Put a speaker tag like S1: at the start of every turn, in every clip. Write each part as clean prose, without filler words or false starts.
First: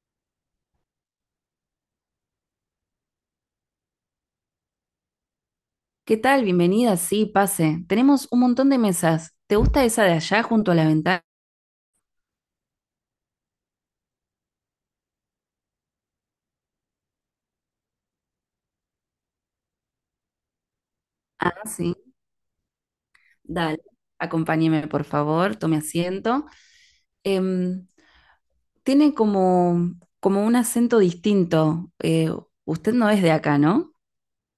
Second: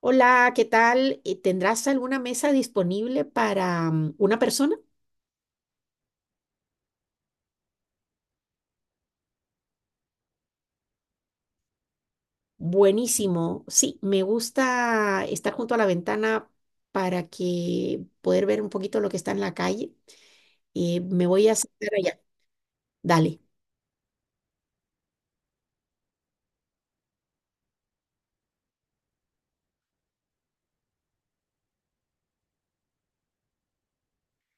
S1: Hola, ¿qué tal? ¿Tendrás alguna mesa disponible para una persona?
S2: ¿Qué tal? Bienvenida. Sí, pase. Tenemos un montón de mesas. ¿Te gusta esa de allá junto a la ventana?
S1: Buenísimo. Sí, me gusta estar junto a la ventana para que poder ver un poquito lo que está en la calle. Me voy a
S2: Ah,
S1: sentar
S2: sí.
S1: allá. Dale.
S2: Dale. Acompáñeme, por favor. Tome asiento. Em, Tiene como un acento distinto. Usted no es de acá, ¿no?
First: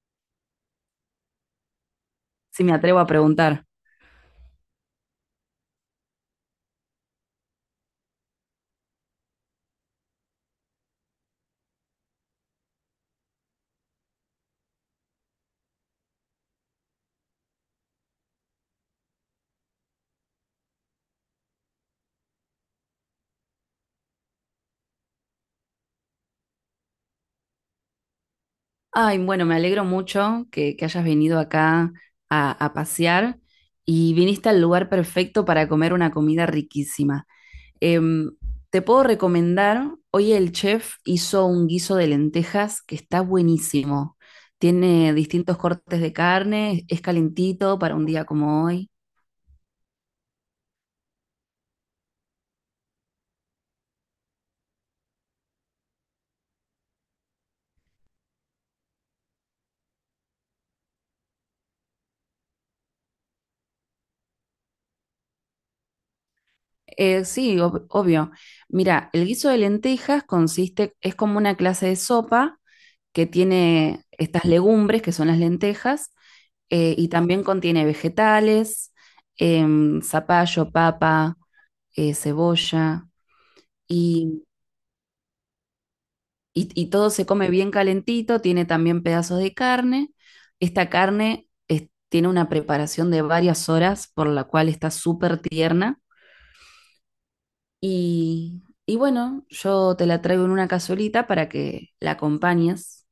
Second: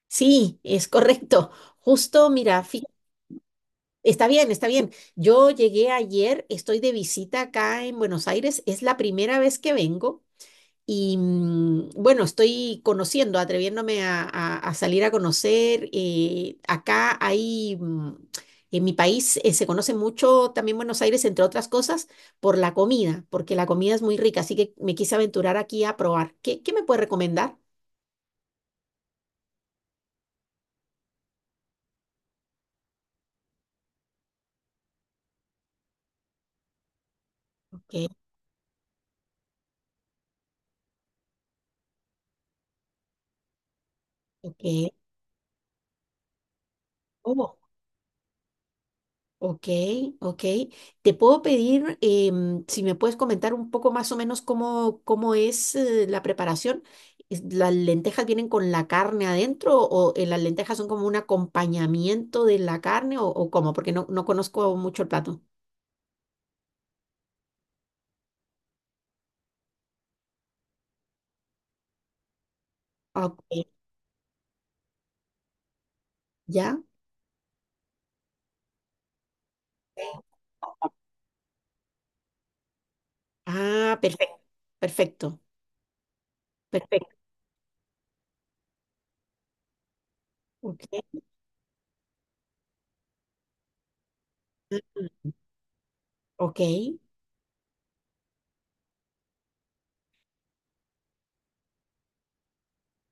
S1: Sí, es correcto. Justo, mira,
S2: Si me atrevo a preguntar.
S1: está bien, está bien. Yo llegué ayer, estoy de visita acá en Buenos Aires, es la primera vez que vengo. Y bueno, estoy conociendo, atreviéndome a salir a conocer. Acá en mi país, se conoce mucho también Buenos Aires, entre otras cosas, por la comida, porque la comida es muy rica, así que me quise aventurar aquí a probar. ¿Qué me puede recomendar?
S2: Ay, bueno, me alegro mucho que hayas venido acá a pasear y viniste al lugar perfecto para comer una comida riquísima.
S1: Ok,
S2: Em, Te puedo recomendar, hoy el chef hizo un guiso de lentejas que está buenísimo.
S1: ok.
S2: Tiene distintos cortes de carne, es calentito para un día como hoy.
S1: Ok, ok. Te puedo pedir si me puedes comentar un poco más o menos cómo es la preparación. ¿Las lentejas vienen con la carne adentro o las lentejas son como un acompañamiento de la carne o cómo? Porque no conozco mucho el plato.
S2: Sí, obvio. Mira, el guiso de lentejas consiste, es como una clase de sopa que
S1: Ok,
S2: tiene estas legumbres, que son las lentejas,
S1: ¿ya?
S2: y también contiene vegetales, zapallo, papa, cebolla.
S1: Ah, perfecto,
S2: Y
S1: perfecto,
S2: y todo
S1: perfecto.
S2: se come bien calentito, tiene también pedazos de carne.
S1: Ok,
S2: Esta carne es- tiene una preparación de varias horas, por la cual está
S1: ah,
S2: súper tierna.
S1: ok,
S2: Y bueno, yo te la traigo en una cazuelita para que la acompañes.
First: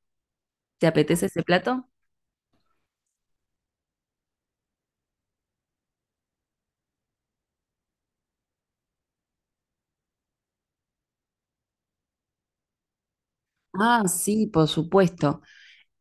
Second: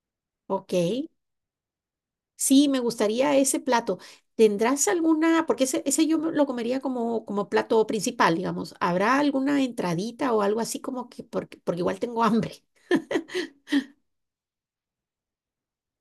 S1: ok.
S2: ¿Te apetece ese plato?
S1: Sí, me gustaría ese plato. ¿Tendrás alguna, porque ese lo comería como, como plato principal, digamos. ¿Habrá alguna entradita o algo así como que, porque, porque igual tengo hambre?
S2: Ah, sí, por supuesto.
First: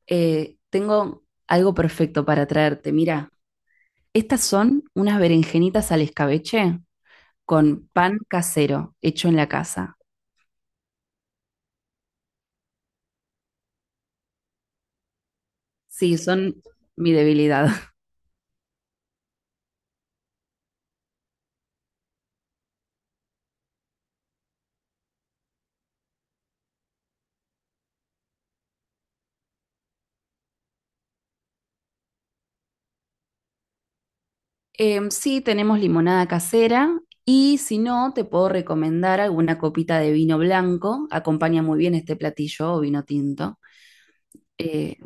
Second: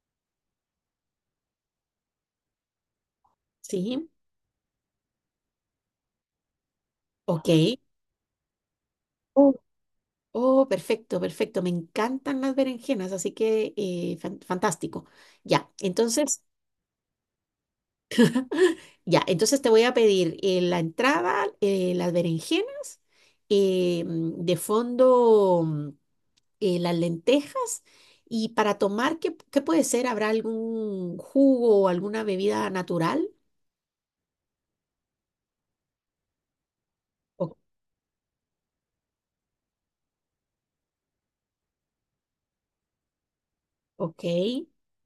S2: Tengo algo perfecto para traerte. Mira,
S1: Sí,
S2: estas son unas berenjenitas al escabeche
S1: ok.
S2: con pan casero hecho en la
S1: Oh,
S2: casa.
S1: oh, perfecto, perfecto. Me encantan las berenjenas, así que fantástico. Ya,
S2: Sí,
S1: entonces,
S2: son mi debilidad.
S1: ya, entonces te voy a pedir la entrada, las berenjenas, de fondo. Las lentejas. Y para tomar, ¿qué puede ser? ¿Habrá algún jugo o alguna bebida natural?
S2: Sí, tenemos limonada casera
S1: O-
S2: y si no, te puedo recomendar alguna copita de vino blanco. Acompaña muy bien este platillo o vino tinto,
S1: ok.
S2: eh,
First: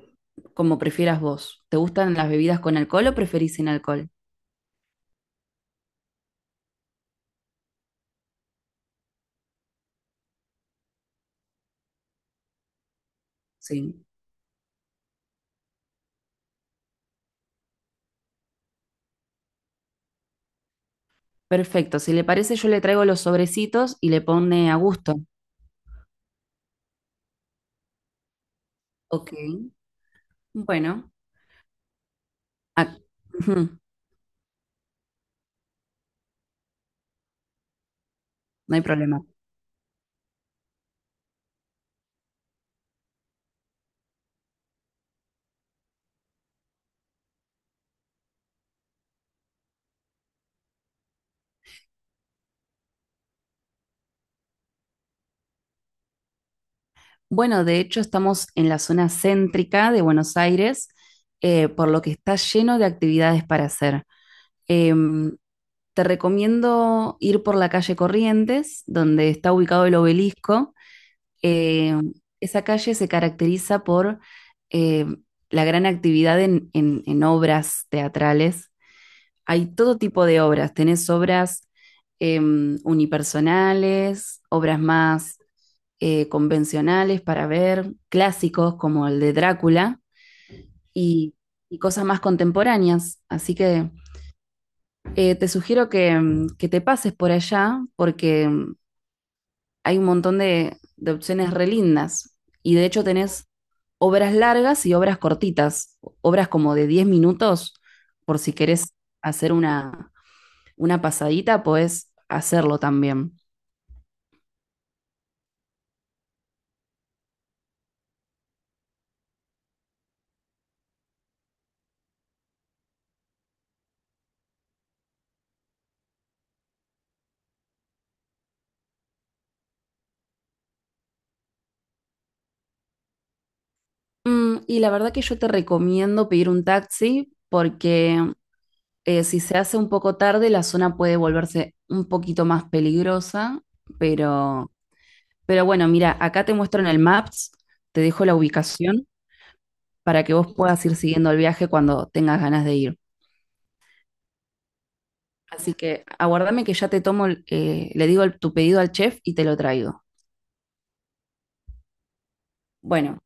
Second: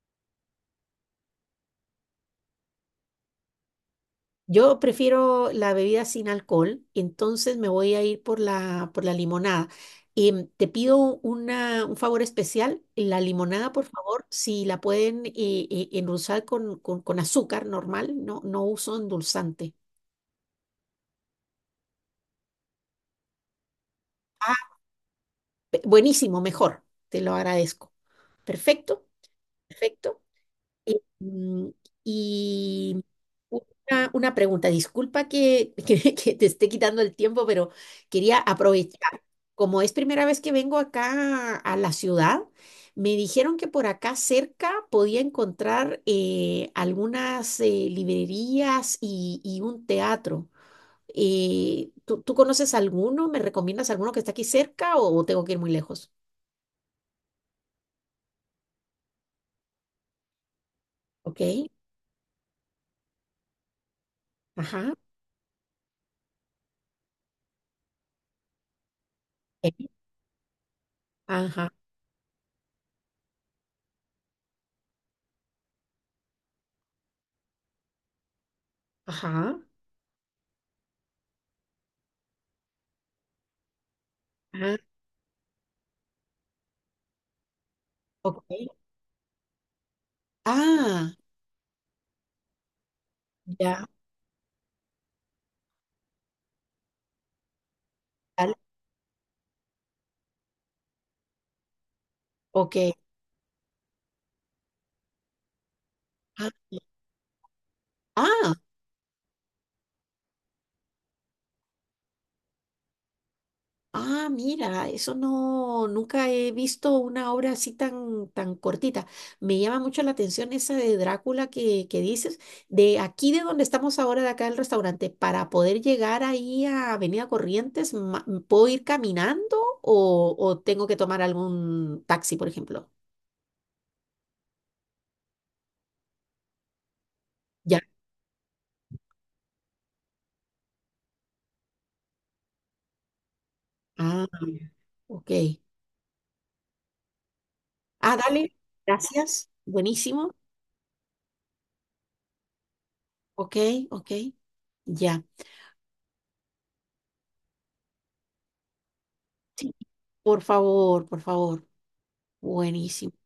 S2: como prefieras vos. ¿Te gustan las bebidas con alcohol o preferís sin alcohol?
S1: Yo prefiero la bebida sin alcohol, entonces me voy a ir por la limonada. Te pido un favor especial, la limonada, por
S2: Sí.
S1: favor, si la pueden endulzar con azúcar normal, no uso endulzante.
S2: Perfecto. Si le parece, yo le traigo los sobrecitos y le
S1: Ah,
S2: pone a gusto.
S1: buenísimo, mejor, te lo agradezco. Perfecto,
S2: Ok.
S1: perfecto. Eh,
S2: Bueno.
S1: mm,
S2: ac-
S1: Y
S2: Ujú.
S1: una pregunta, disculpa que, que te esté quitando el tiempo, pero quería
S2: No hay problema.
S1: aprovechar. Como es primera vez que vengo acá a la ciudad, me dijeron que por acá cerca podía encontrar algunas librerías y un teatro. ¿Tú conoces alguno? ¿Me recomiendas alguno que está aquí cerca o tengo que ir muy lejos?
S2: Bueno, de hecho, estamos en la zona céntrica de Buenos Aires,
S1: Ok,
S2: por lo que está lleno de actividades para hacer.
S1: ajá,
S2: Em, Te recomiendo ir por la calle Corrientes, donde está
S1: ok,
S2: ubicado el obelisco.
S1: ajá,
S2: Eh, Esa calle se caracteriza por eh, la gran actividad en obras teatrales.
S1: ajá,
S2: Hay todo tipo de obras. Tenés obras unipersonales,
S1: ajá,
S2: obras más convencionales para ver,
S1: ok.
S2: clásicos como el de Drácula
S1: Ah,
S2: y, y cosas más contemporáneas. Así
S1: ya,
S2: que te sugiero que te pases por allá porque
S1: vale,
S2: hay un montón de opciones re lindas. Y
S1: ok.
S2: de hecho tenés obras largas y obras cortitas, obras
S1: Ah,
S2: como de 10 minutos, por
S1: ah,
S2: si querés hacer una pasadita, podés hacerlo también.
S1: ah, mira, eso no, nunca he visto una obra así tan, tan cortita. Me llama mucho la atención esa de Drácula que dices. De aquí de donde estamos ahora, de acá del restaurante, para poder llegar ahí a Avenida Corrientes, ¿puedo ir caminando o tengo que tomar algún taxi, por ejemplo?
S2: Y la verdad que yo te recomiendo pedir un taxi
S1: Ya.
S2: porque si se hace un poco tarde, la zona puede volverse un poquito más peligrosa,
S1: Ah,
S2: pero.
S1: ok.
S2: Pero bueno, mira, acá te muestro en el Maps, te
S1: Ah,
S2: dejo la
S1: dale,
S2: ubicación
S1: gracias.
S2: para
S1: Buenísimo.
S2: que vos puedas ir siguiendo el viaje cuando tengas ganas de ir.
S1: Ok, ok, ya.
S2: Así que aguardame que ya te tomo, le digo tu pedido al chef y te lo traigo.
S1: Por favor, por favor. Buenísimo.
S2: Bueno,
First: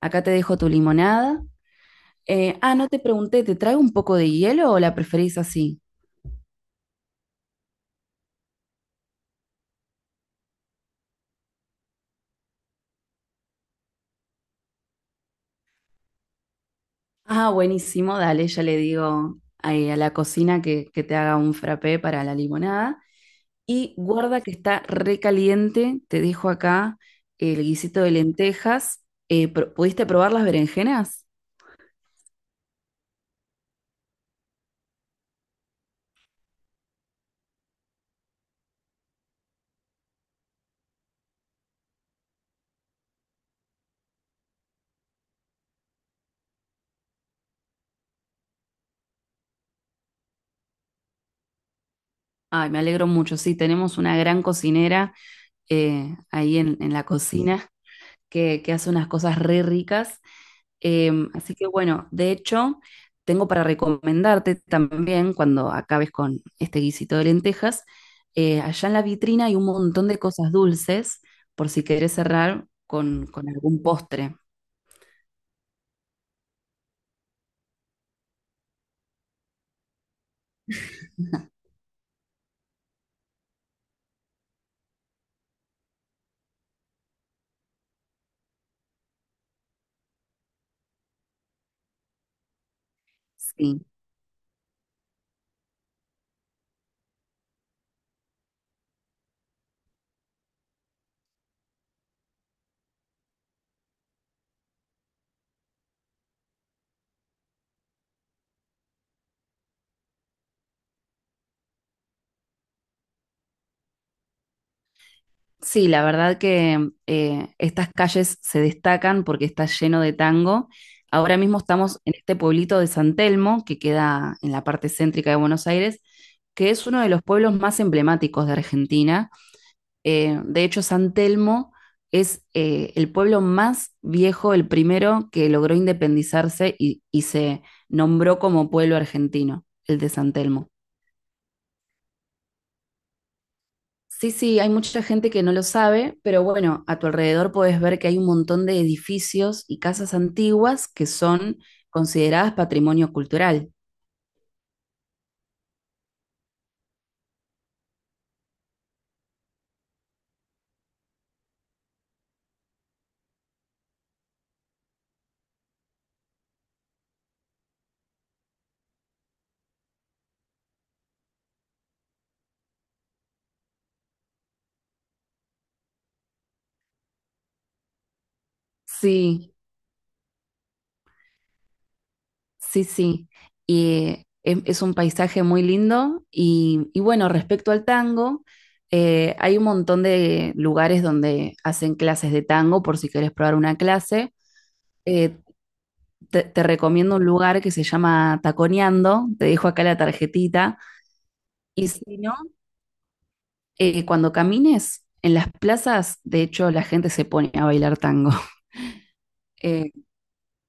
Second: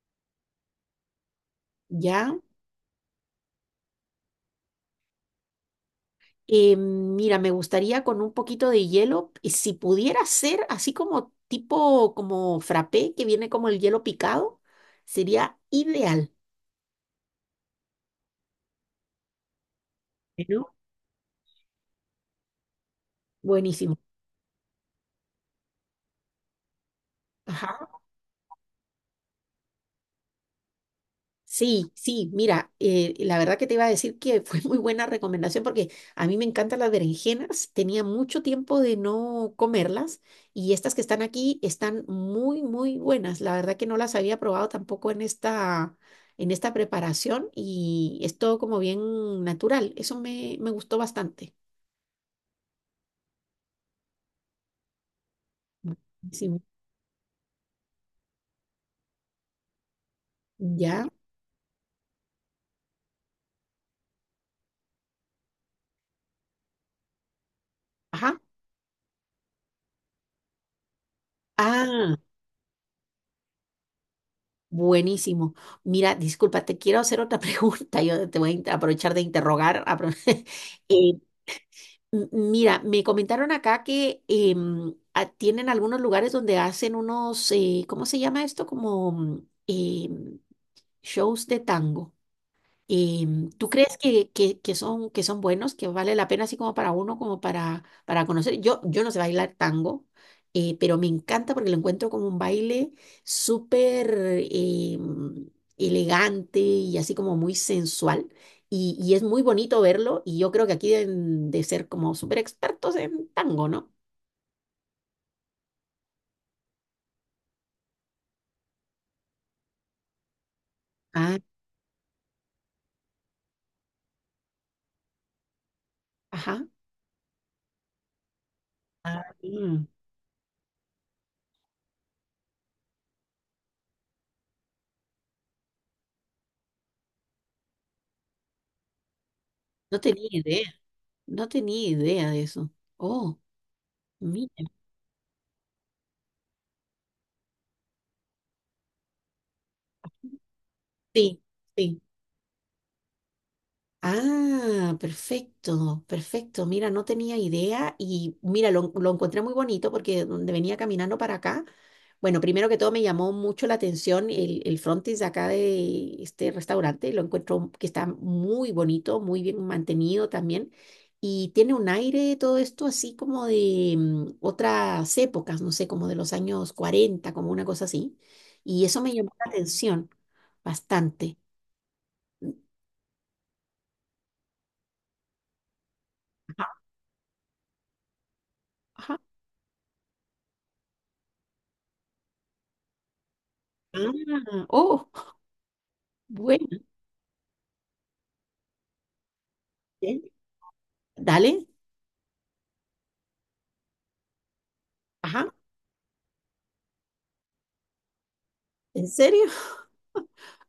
S2: acá te dejo tu limonada.
S1: Ya.
S2: No te pregunté, ¿te traigo un poco de hielo o la preferís así?
S1: Mira, me gustaría con un poquito de hielo, y si pudiera ser así como tipo como frappé, que viene como el hielo picado, sería ideal.
S2: Ah, buenísimo, dale, ya le digo ahí a la cocina
S1: Bueno.
S2: que te haga un frappé para la limonada. Y
S1: Buenísimo.
S2: guarda que está recaliente, te dejo acá el
S1: Ajá.
S2: guisito de lentejas. ¿Pudiste probar las berenjenas?
S1: Sí, sí, mira, la verdad que te iba a decir que fue muy buena recomendación porque a mí me encantan las berenjenas, tenía mucho tiempo de no comerlas y estas que están aquí están muy, muy buenas. La verdad que no las había probado tampoco en esta, en esta preparación y es todo como bien natural. Eso me gustó bastante.
S2: Ay, me alegro mucho, sí, tenemos una gran cocinera ahí
S1: Buenísimo.
S2: en la cocina que hace unas cosas re ricas.
S1: ¿Ya?
S2: Así que bueno, de hecho, tengo para recomendarte también cuando acabes con este guisito de lentejas,
S1: Ajá.
S2: allá en la vitrina hay un montón de cosas dulces por si querés
S1: Ah,
S2: cerrar con algún postre.
S1: buenísimo. Mira, disculpa, te quiero hacer otra pregunta. Yo te voy a aprovechar de interrogar. Eh, mira, me comentaron acá que tienen algunos lugares donde hacen unos, ¿cómo se llama esto? Como shows de tango. ¿Tú
S2: Sí.
S1: crees que son, que son buenos, que vale la pena así como para uno, como para conocer? Yo no sé bailar tango, pero me encanta porque lo encuentro como un baile súper em, elegante y así como muy sensual. Y es muy bonito verlo y yo creo que aquí deben de ser como súper expertos en tango, ¿no?
S2: Sí, la verdad que estas calles se destacan porque está lleno de tango. Ahora
S1: Ah,
S2: mismo estamos en este pueblito de San Telmo, que queda en la parte céntrica de Buenos Aires,
S1: ajá.
S2: que es uno de los pueblos más emblemáticos de Argentina.
S1: Mm,
S2: De hecho, San Telmo es el pueblo más viejo, el primero que logró independizarse y se nombró como pueblo argentino, el
S1: no
S2: de
S1: tenía
S2: San
S1: idea,
S2: Telmo.
S1: no tenía idea de eso. Oh,
S2: Sí,
S1: mira.
S2: sí, hay mucha gente que no lo sabe, pero bueno, a tu alrededor puedes ver que hay un montón de edificios y casas antiguas que
S1: Sí,
S2: son
S1: sí.
S2: consideradas patrimonio cultural.
S1: Ah, perfecto, perfecto. Mira, no tenía idea y mira, lo encontré muy bonito porque donde venía caminando para acá, bueno, primero que todo me llamó mucho la atención el frontis de acá de este restaurante, lo encuentro que está muy bonito, muy bien mantenido también y tiene un aire todo esto así como de otras épocas, no sé, como de los años 40, como una cosa así. Y eso me llamó la
S2: Sí,
S1: atención bastante.
S2: sí, sí. Y es un paisaje muy lindo.
S1: Ajá,
S2: Y bueno, respecto al tango,
S1: ajá.
S2: hay un montón de lugares donde hacen clases de tango por si quieres probar una clase.
S1: Ah, oh,
S2: Eh, te
S1: bueno,
S2: recomiendo un lugar que se llama Taconeando, te dejo acá la
S1: ¿eh?
S2: tarjetita.
S1: Dale,
S2: Y si no... cuando camines en las
S1: ajá,
S2: plazas, de hecho, la gente se pone a bailar tango.
S1: ¿en serio?
S2: Eh,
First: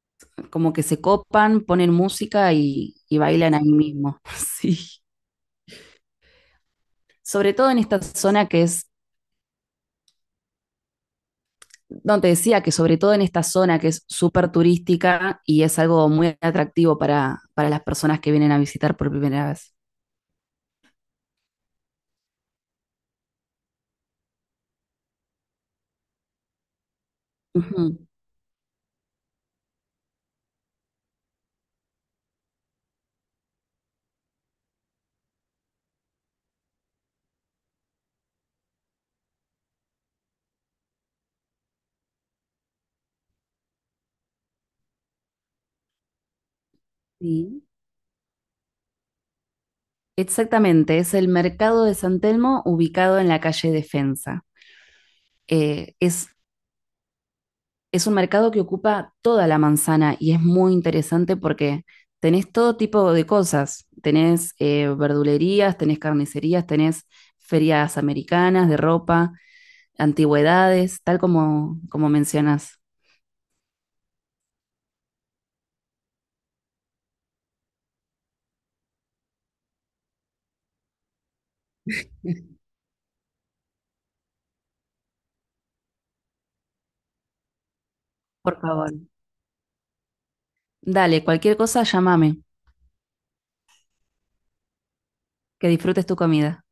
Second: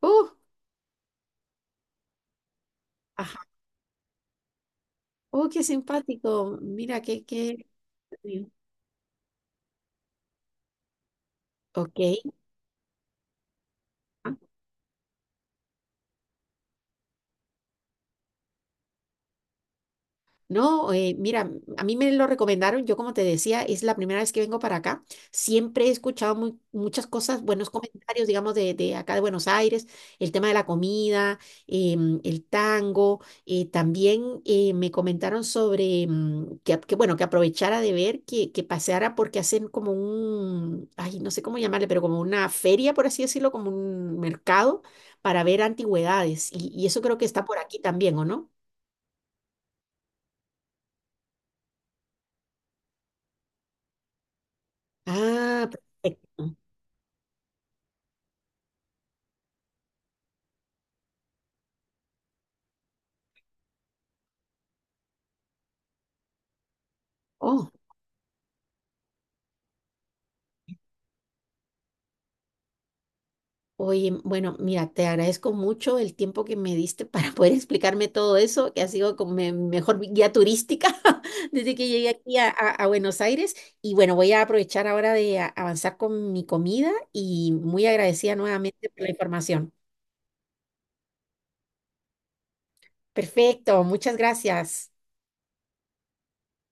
S1: Oh,
S2: Como que se copan, ponen música y
S1: ajá,
S2: bailan ahí mismo. Sí.
S1: oh, qué simpático, mira, qué,
S2: Sobre
S1: qué,
S2: todo en esta zona que es
S1: ok,
S2: no, te decía que sobre todo en esta zona que es súper turística y es algo muy atractivo para las personas que vienen a visitar por primera vez.
S1: no, mira, a mí me lo recomendaron, yo como te decía, es la primera vez que vengo para acá. Siempre he escuchado muchas cosas, buenos
S2: Ujú,
S1: comentarios, digamos, de acá de Buenos Aires, el tema de la comida, el tango. También me comentaron sobre que, bueno, que aprovechara de ver, que paseara porque hacen como un, ay, no sé cómo llamarle, pero como una feria, por así decirlo, como un mercado para ver antigüedades. Y eso creo que está por
S2: sí.
S1: aquí también, ¿o no?
S2: Exactamente, es el mercado de San Telmo ubicado en la calle Defensa.
S1: Ah,
S2: Eh, es
S1: perfecto.
S2: es un mercado que ocupa toda la manzana y es muy interesante porque tenés todo tipo de cosas. Tenés verdulerías, tenés carnicerías, tenés
S1: Oh,
S2: ferias americanas de ropa, antigüedades, tal como, como mencionas.
S1: oye, bueno, mira, te agradezco mucho el tiempo que me diste para poder explicarme todo eso, que ha sido como mi mejor guía turística desde que llegué aquí a Buenos Aires. Y bueno, voy a aprovechar ahora de avanzar con mi comida y muy agradecida
S2: Por
S1: nuevamente
S2: favor.
S1: por la información.
S2: Dale, cualquier cosa, llámame.
S1: Perfecto, muchas gracias.
S2: Que disfrutes tu comida.